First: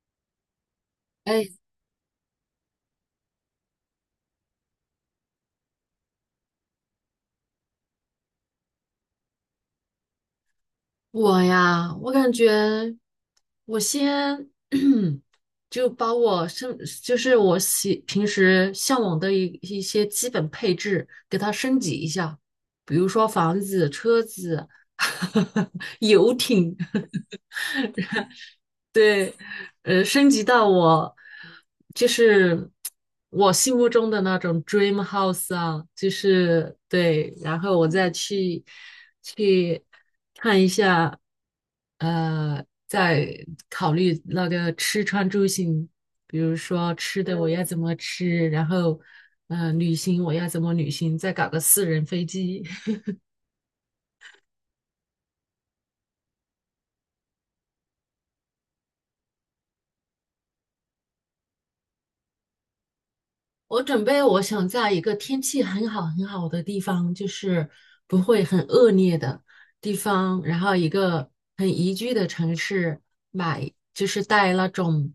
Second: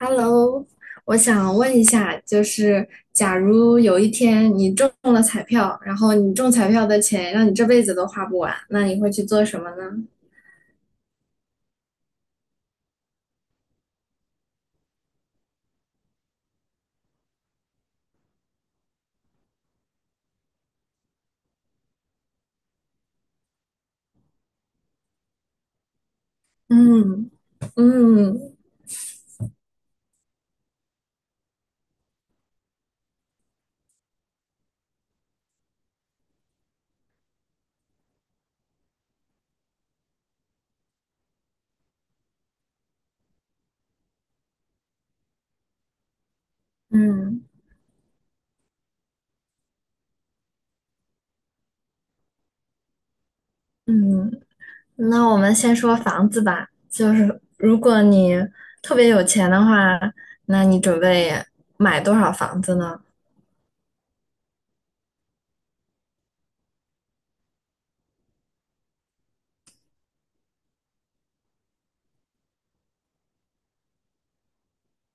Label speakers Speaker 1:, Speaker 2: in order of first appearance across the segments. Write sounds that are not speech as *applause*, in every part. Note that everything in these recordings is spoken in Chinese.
Speaker 1: Hello，我
Speaker 2: 哎，
Speaker 1: 想问一下，就是假如有一天你中了彩票，然后你中彩票的钱让你这辈子都花不完，那你会去做什么呢？
Speaker 2: 我呀，我感觉我先 *clears throat* 就把我升，就是我平时向往的一些基本配置给它升级一下，比如说房子、车子、*laughs* 游艇。
Speaker 1: 嗯嗯
Speaker 2: 对，升级到我就是我心目中的那种 dream house 啊，就是对，然后我再去看一下，再考虑那个吃穿住行，比如说吃的
Speaker 1: 嗯
Speaker 2: 我要怎么吃，然后旅行我要怎么旅行，再搞个私人飞机，*laughs*
Speaker 1: 嗯，那我们先说房子吧。就是如果你特别有钱的话，那你准备买多少房子呢？
Speaker 2: 我准备，我想在一个天气很好很好的地方，就是不会很恶劣的地方，然后一个很宜居的城市买，就是带那种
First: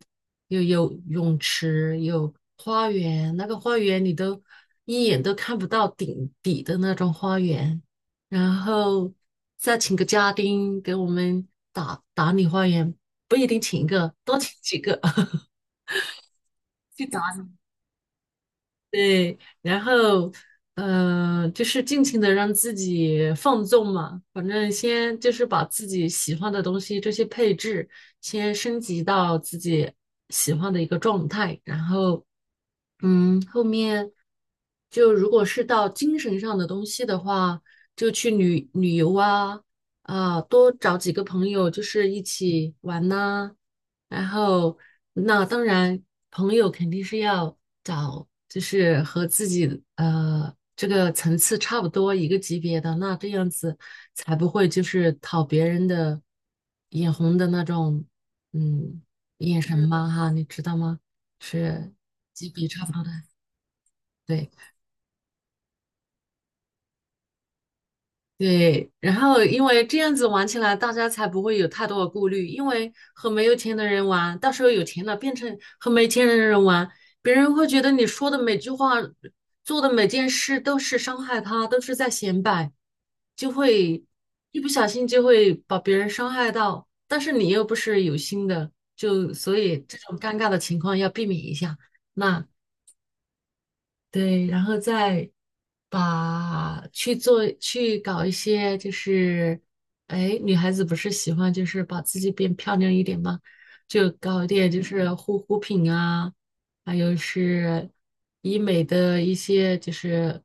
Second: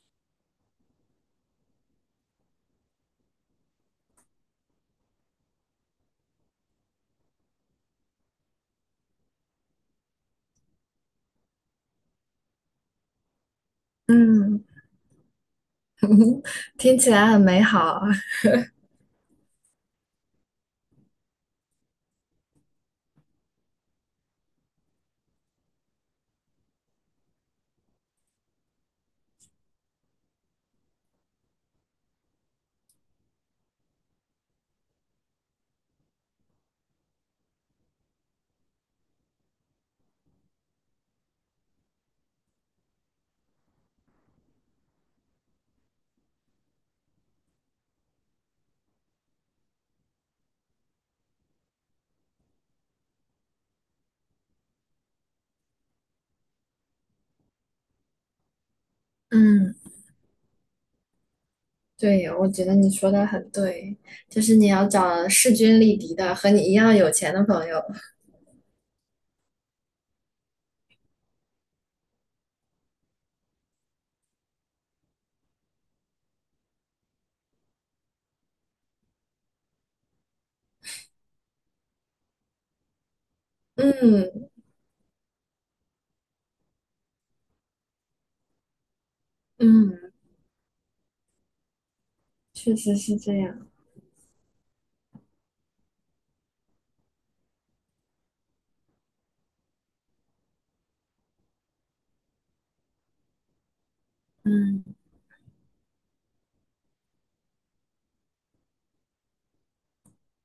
Speaker 2: 有泳池、有花园，那个花园你都一眼都看不到顶底的那种花园，然后再请个家丁给我们打打理花园，不一定请一个，多请
Speaker 1: 嗯，
Speaker 2: 几个 *laughs*
Speaker 1: 听
Speaker 2: 去
Speaker 1: 起
Speaker 2: 打
Speaker 1: 来很
Speaker 2: 理。
Speaker 1: 美好。*laughs*
Speaker 2: 对，然后嗯，就是尽情的让自己放纵嘛，反正先就是把自己喜欢的东西这些配置先升级到自己喜欢的一个状态，然后嗯，后面就如果是到精神上的东西的话，就去旅游啊，多找几个朋友就是一起玩呐、然后，那当然，朋友肯定是要找，就是和自己这个层次差不多一个级别的，那这样子才不会就是讨别人的眼红的那种，嗯，眼
Speaker 1: 嗯。
Speaker 2: 神嘛哈，你知道吗？是
Speaker 1: 对，我
Speaker 2: 级
Speaker 1: 觉
Speaker 2: 别
Speaker 1: 得
Speaker 2: 差
Speaker 1: 你
Speaker 2: 不多的，
Speaker 1: 说的很对，就
Speaker 2: 对。
Speaker 1: 是你要找势均力敌的和你一样有钱的朋友。
Speaker 2: 对，然后因为这样子玩起来，大家才不会有太多的顾虑。因为和没有钱的人玩，到时候有钱了变成和没钱的人玩，别人会觉得你说的每句话、做的每件事都是伤害他，都是在显摆，就会
Speaker 1: 嗯。
Speaker 2: 一不小心就会把别人伤害到。但是你又不是有心的，就所以这
Speaker 1: 嗯，
Speaker 2: 种尴尬的情况要避免一下。那
Speaker 1: 确实是这样。
Speaker 2: 对，然后再把去搞一些，就是哎，女孩子不是喜欢就是把自己变漂亮一点吗？就搞一点就
Speaker 1: 嗯，
Speaker 2: 是护肤品啊，还有是医美的一些就是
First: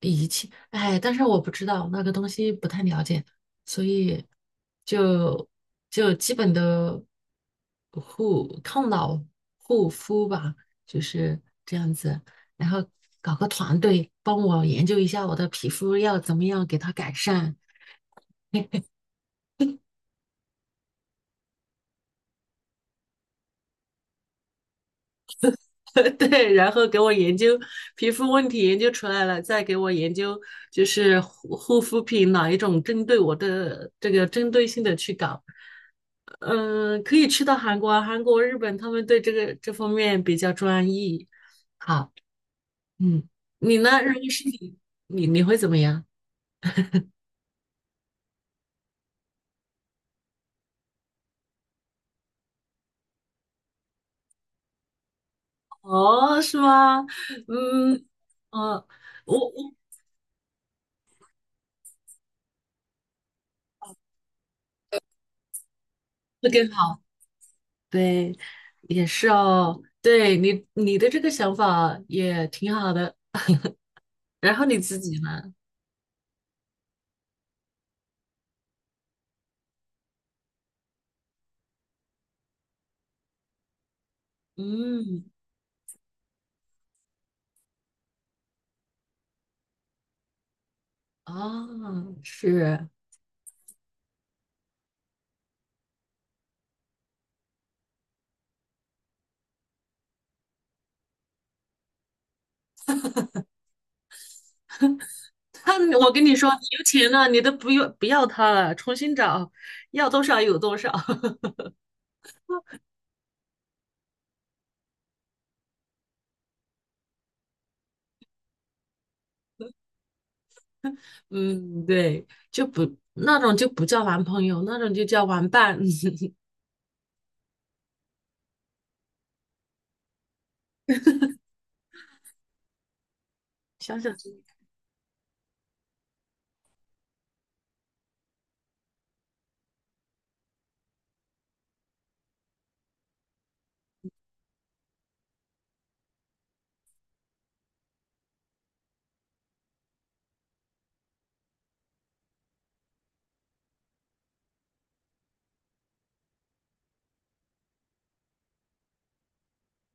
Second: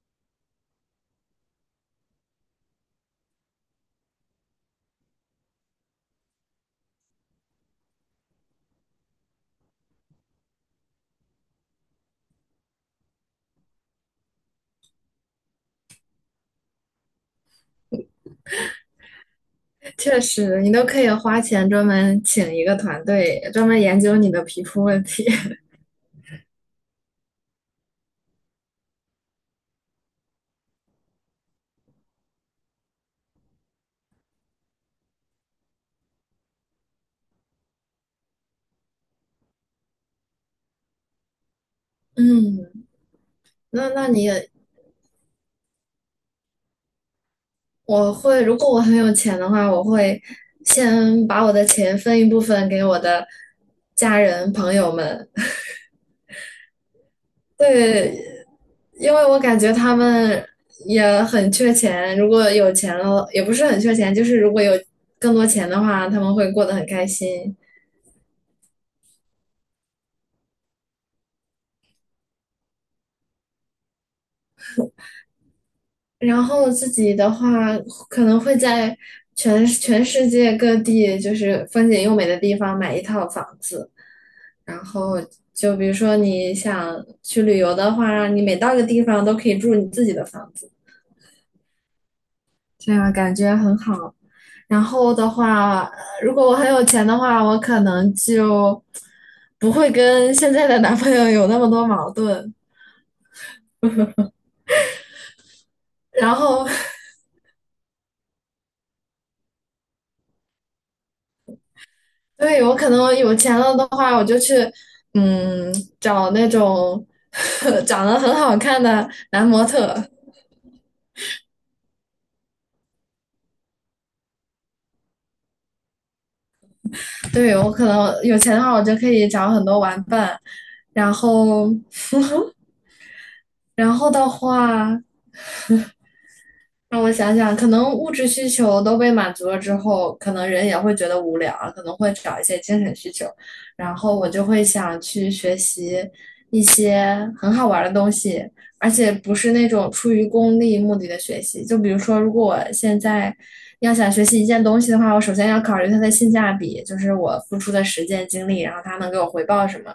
Speaker 2: 仪器，哎，但是我不知道那个东西不太了解，所以就就基本的抗老护肤吧，就是这样子。然后搞个团队帮我研究一下我的皮肤要怎么样给它改善，
Speaker 1: 确实，你都可以花钱专门请一个团队，专门研究你的皮肤问题。*laughs*
Speaker 2: *laughs* 对，然后给我研究皮肤问题研究出来了，再给我研究就是护肤品哪一种针对我的这个针对性的去搞，嗯，可以去到韩国、日本，他们对这方面比较专一。好，
Speaker 1: 嗯，
Speaker 2: 嗯，你
Speaker 1: 那
Speaker 2: 呢？
Speaker 1: 那
Speaker 2: 如
Speaker 1: 你
Speaker 2: 果是
Speaker 1: 也
Speaker 2: 你，你会怎么样？
Speaker 1: 我会，如果我很有钱的话，我会先把我的钱分一部分给我的家人朋友们，
Speaker 2: 哦，是吗？嗯，
Speaker 1: 对，
Speaker 2: 哦，
Speaker 1: 因为
Speaker 2: 我
Speaker 1: 我感觉
Speaker 2: 我
Speaker 1: 他们也很缺钱，如果有钱了，也不是很缺钱，就是如果有更多钱的话，他们
Speaker 2: 会
Speaker 1: 会过
Speaker 2: 更
Speaker 1: 得很
Speaker 2: 好。
Speaker 1: 开心。
Speaker 2: 对，也是哦。对你，你的这个想法也挺好的。然后你自己呢？
Speaker 1: 然后自己的话，可能会在全世界各地，就是风景优美的地方买一套房子。然后
Speaker 2: 嗯，
Speaker 1: 就比如说你想去旅游的话，你每到一个地方都可以住你自己的房子。
Speaker 2: 哦，是。
Speaker 1: 这样感觉很好。然后的话，如果我很有钱的话，我可能就不会跟现在的男朋友有那么多矛盾。
Speaker 2: 他，我跟你
Speaker 1: 然
Speaker 2: 说，你
Speaker 1: 后，
Speaker 2: 有钱了，你都不要他了，重新找，要多少有多少。*laughs*
Speaker 1: *laughs* 对，我可能有钱了的话，我就去嗯找那种 *laughs* 长得很好看的男模特。
Speaker 2: 嗯，对，就不那种就不叫男朋友，那种就叫玩伴。*laughs*
Speaker 1: 对，我可能有钱的话，我就可以找很多玩伴。然后，然
Speaker 2: 想
Speaker 1: 后
Speaker 2: 想
Speaker 1: 的
Speaker 2: 真
Speaker 1: 话。让我想想，可能物质需求都被满足了之后，可能人也会觉得无聊啊，可能会找一些精神需求。然后我就会想去学习一些很好玩的东西，而且不是那种出于功利目的的学习。就比如说，如果我现在要想学习一件东西的话，我首先要考虑它的性价比，就是我付出的时间精力，然后它能给我回报什么。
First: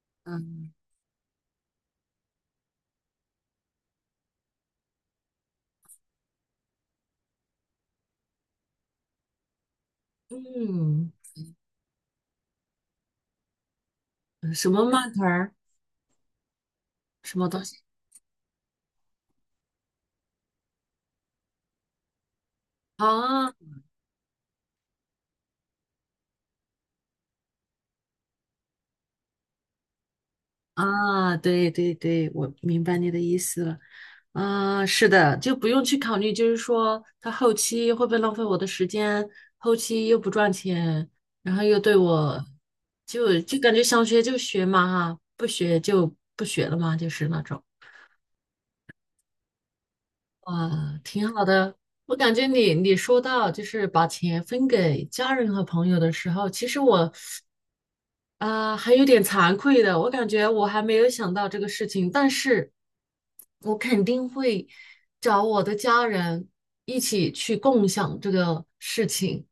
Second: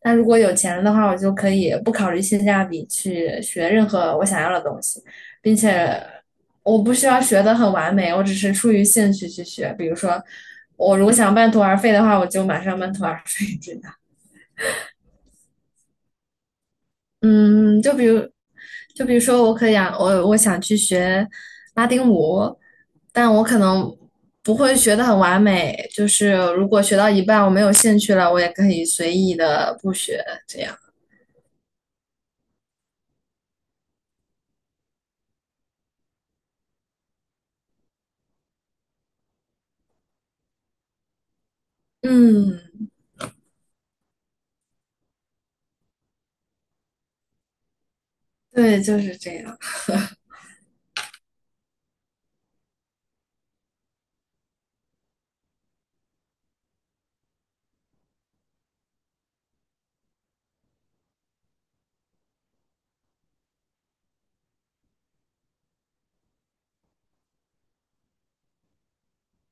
Speaker 1: 但如果有
Speaker 2: 嗯
Speaker 1: 钱了的话，我就可以不考虑性价比去学任何我想要的东西，并且。我不需要学的很完美，我只是出于兴趣去学。比如说，我如果想半途而废的话，我就马上半途而废，真的。
Speaker 2: 嗯，什么慢团儿，什么东西
Speaker 1: 嗯，就比如，就比如说，我可以啊，我想去学拉丁舞，但我
Speaker 2: 啊？哦
Speaker 1: 可能不会学的很完美。就是如果学到一半我没有兴趣了，我也可以随意的不学，这样。
Speaker 2: 啊，对对对，我明白你的意思了。啊，是的，就不用去考虑，就是说他后期会不会浪费我的时间，后期又不赚钱，然后又对我，
Speaker 1: 嗯，
Speaker 2: 就感觉想学就学嘛哈，不学就不学了嘛，就是那种。
Speaker 1: 对，就是这样。
Speaker 2: 啊，挺好的。我感觉你说到就是把钱分给家人和朋友的时候，其实我啊，还有点惭愧的，我感觉我还没有想到这个事情，但是我肯定会找我的家人一起去共享这个事情，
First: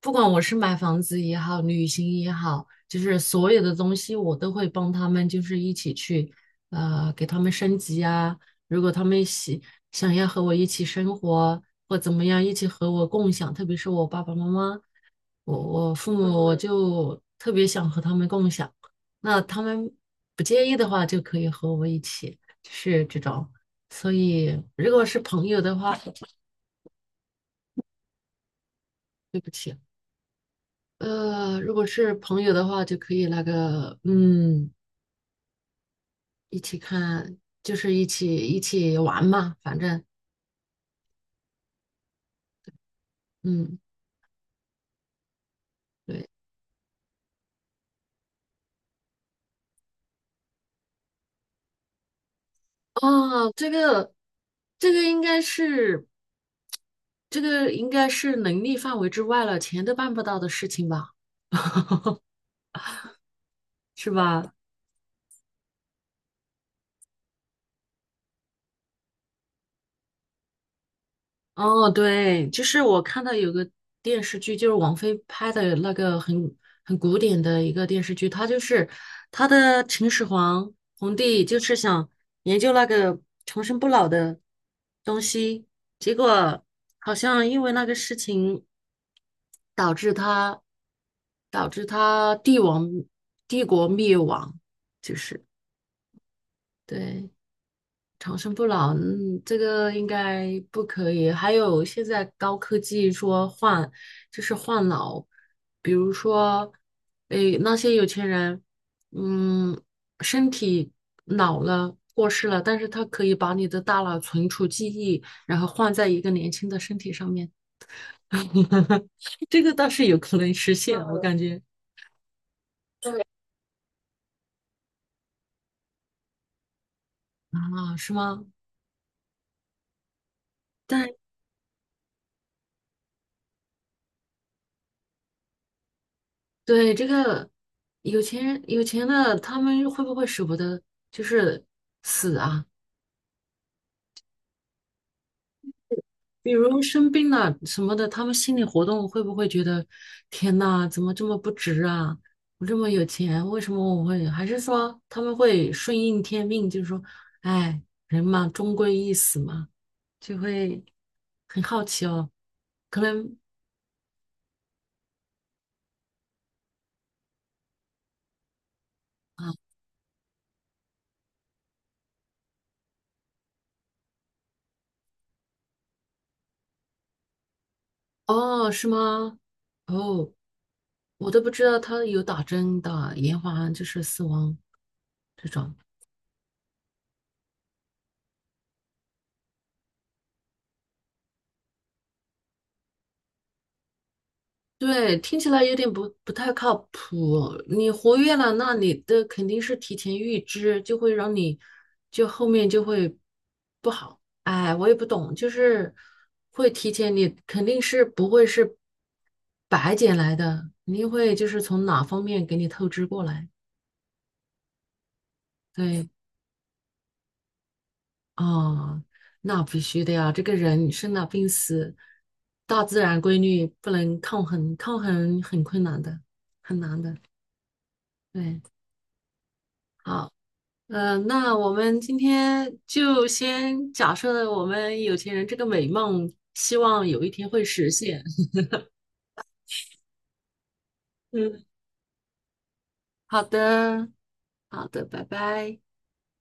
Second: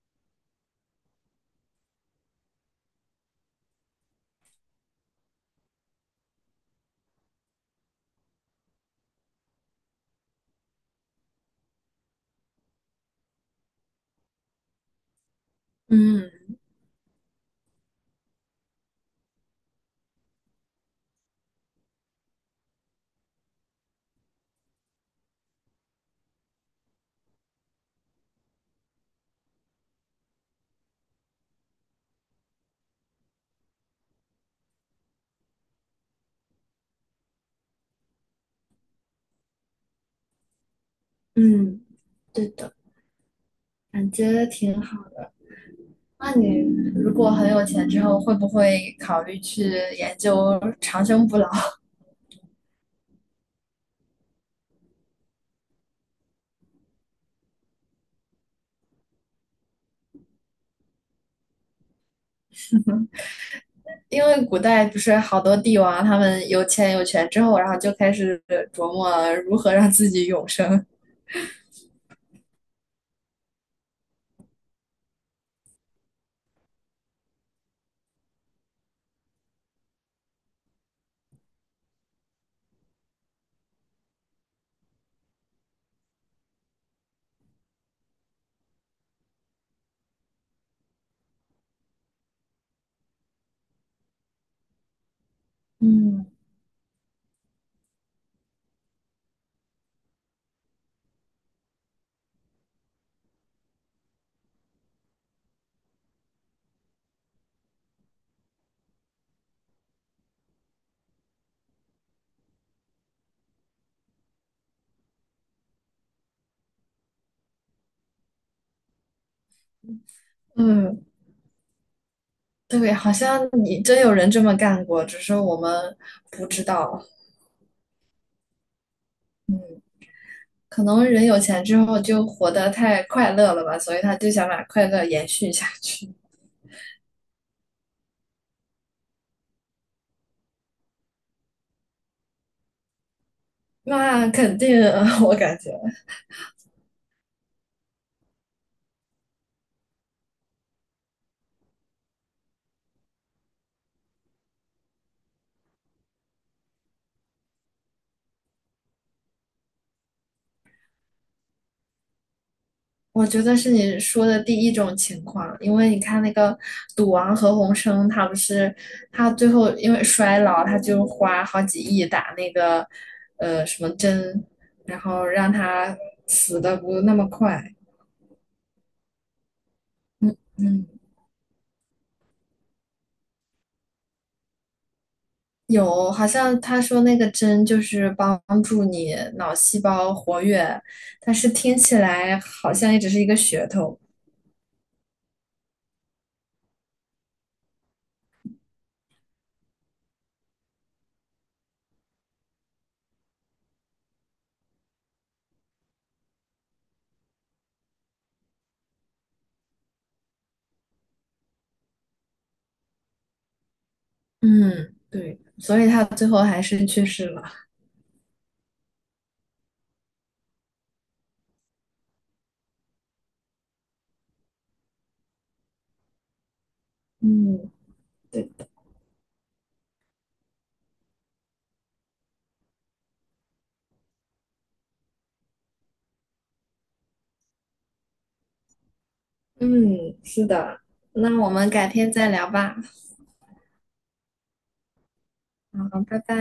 Speaker 2: 不管我是买房子也好，旅行也好，就是所有的东西我都会帮他们，就是一起去，给他们升级啊。如果他们想要和我一起生活或怎么样，一起和我共享，特别是我爸爸妈妈，我我父
Speaker 1: 嗯。
Speaker 2: 母，我就特别想和他们共享。那他们不介意的话，就可以和我一起，就是这种。所以，如果是朋友的话，对不起，如果是朋友的话，就可以那个，嗯，一起看，就是一起玩嘛，反正，
Speaker 1: 嗯，对的，
Speaker 2: 嗯。
Speaker 1: 感觉挺好。
Speaker 2: 对。
Speaker 1: 那你如果很有钱之后，会不会考虑去研究长生不老？*laughs*
Speaker 2: 啊，这个应该是这个应该是能力范围之外了，钱都办不到的事情吧，是
Speaker 1: 因为
Speaker 2: 吧？
Speaker 1: 古代不是好多帝王，他们有钱有权之后，然后就开始琢磨如何让自己永生。
Speaker 2: 哦，对，就是我看到有个电视剧，就是王菲拍的那个很古典的一个电视剧，它就是它的秦始皇皇帝就是想研究那个长生不老的东西，结果好像因为那个事情。导致他导致他帝国灭亡，就是
Speaker 1: 嗯。
Speaker 2: 对长生不老，嗯，这个应该不可以。还有现在高科技说换就是换脑，比如说，诶，那些有钱人，嗯，身体老了。过世了，但是他可以把你的大脑存储记忆，然后换在一个年轻的身体上面，*laughs* 这个倒是有可能实现，
Speaker 1: 嗯，
Speaker 2: 我感觉。
Speaker 1: 对，好
Speaker 2: 对，
Speaker 1: 像你真有人这么干过，只是我们不知道。
Speaker 2: 啊，是吗？
Speaker 1: 可能
Speaker 2: 但
Speaker 1: 人有钱之后就活得太快乐了吧，所以他就想把快乐延续下去。
Speaker 2: 对这个有钱人，有钱的他们会不会舍不得就是死啊？
Speaker 1: 那肯定，*laughs* 我感觉。
Speaker 2: 比如生病了什么的，他们心理活动会不会觉得天呐，怎么这么不值啊？我这么有钱，为什么我会？还是说他们会顺应天命，就是说，哎，人嘛，终归一死嘛，就会很好奇哦。可
Speaker 1: 我
Speaker 2: 能
Speaker 1: 觉得是你说的第一种情况，因为你看那个赌王何鸿燊，他不是他
Speaker 2: 啊，
Speaker 1: 最后因为衰老，他就花好几亿打那个什么针，然后让他死的不那么快。
Speaker 2: 哦，是吗？哦。
Speaker 1: 嗯。嗯，
Speaker 2: 我都不知道他有打针的，延缓就是死亡这种。
Speaker 1: 有，好像他说那个针就是帮助你脑细胞活跃，但是听起来好像也只是一个噱头。
Speaker 2: 对，听起来有点不太靠谱。你活跃了，那你的肯定是提前预知，就会让你就后面就会不好。哎，我也不懂，就是会提前，你肯定是不会是白捡来的，肯定会就是从哪方面给你透支过来。
Speaker 1: 嗯，对，所以他
Speaker 2: 对，
Speaker 1: 最后还是去世了。
Speaker 2: 哦，那必须的呀！这个人生老病死，大自然规律不能抗衡，抗衡很困难的，很难的。
Speaker 1: 嗯。对。
Speaker 2: 对，好，那我们今天就先假设我们有钱人这个美梦，希望有一天会实现。
Speaker 1: 嗯，是的，
Speaker 2: *laughs*
Speaker 1: 那我
Speaker 2: 嗯，
Speaker 1: 们改天再聊吧。
Speaker 2: 好的，好的，拜拜。
Speaker 1: 好，拜拜。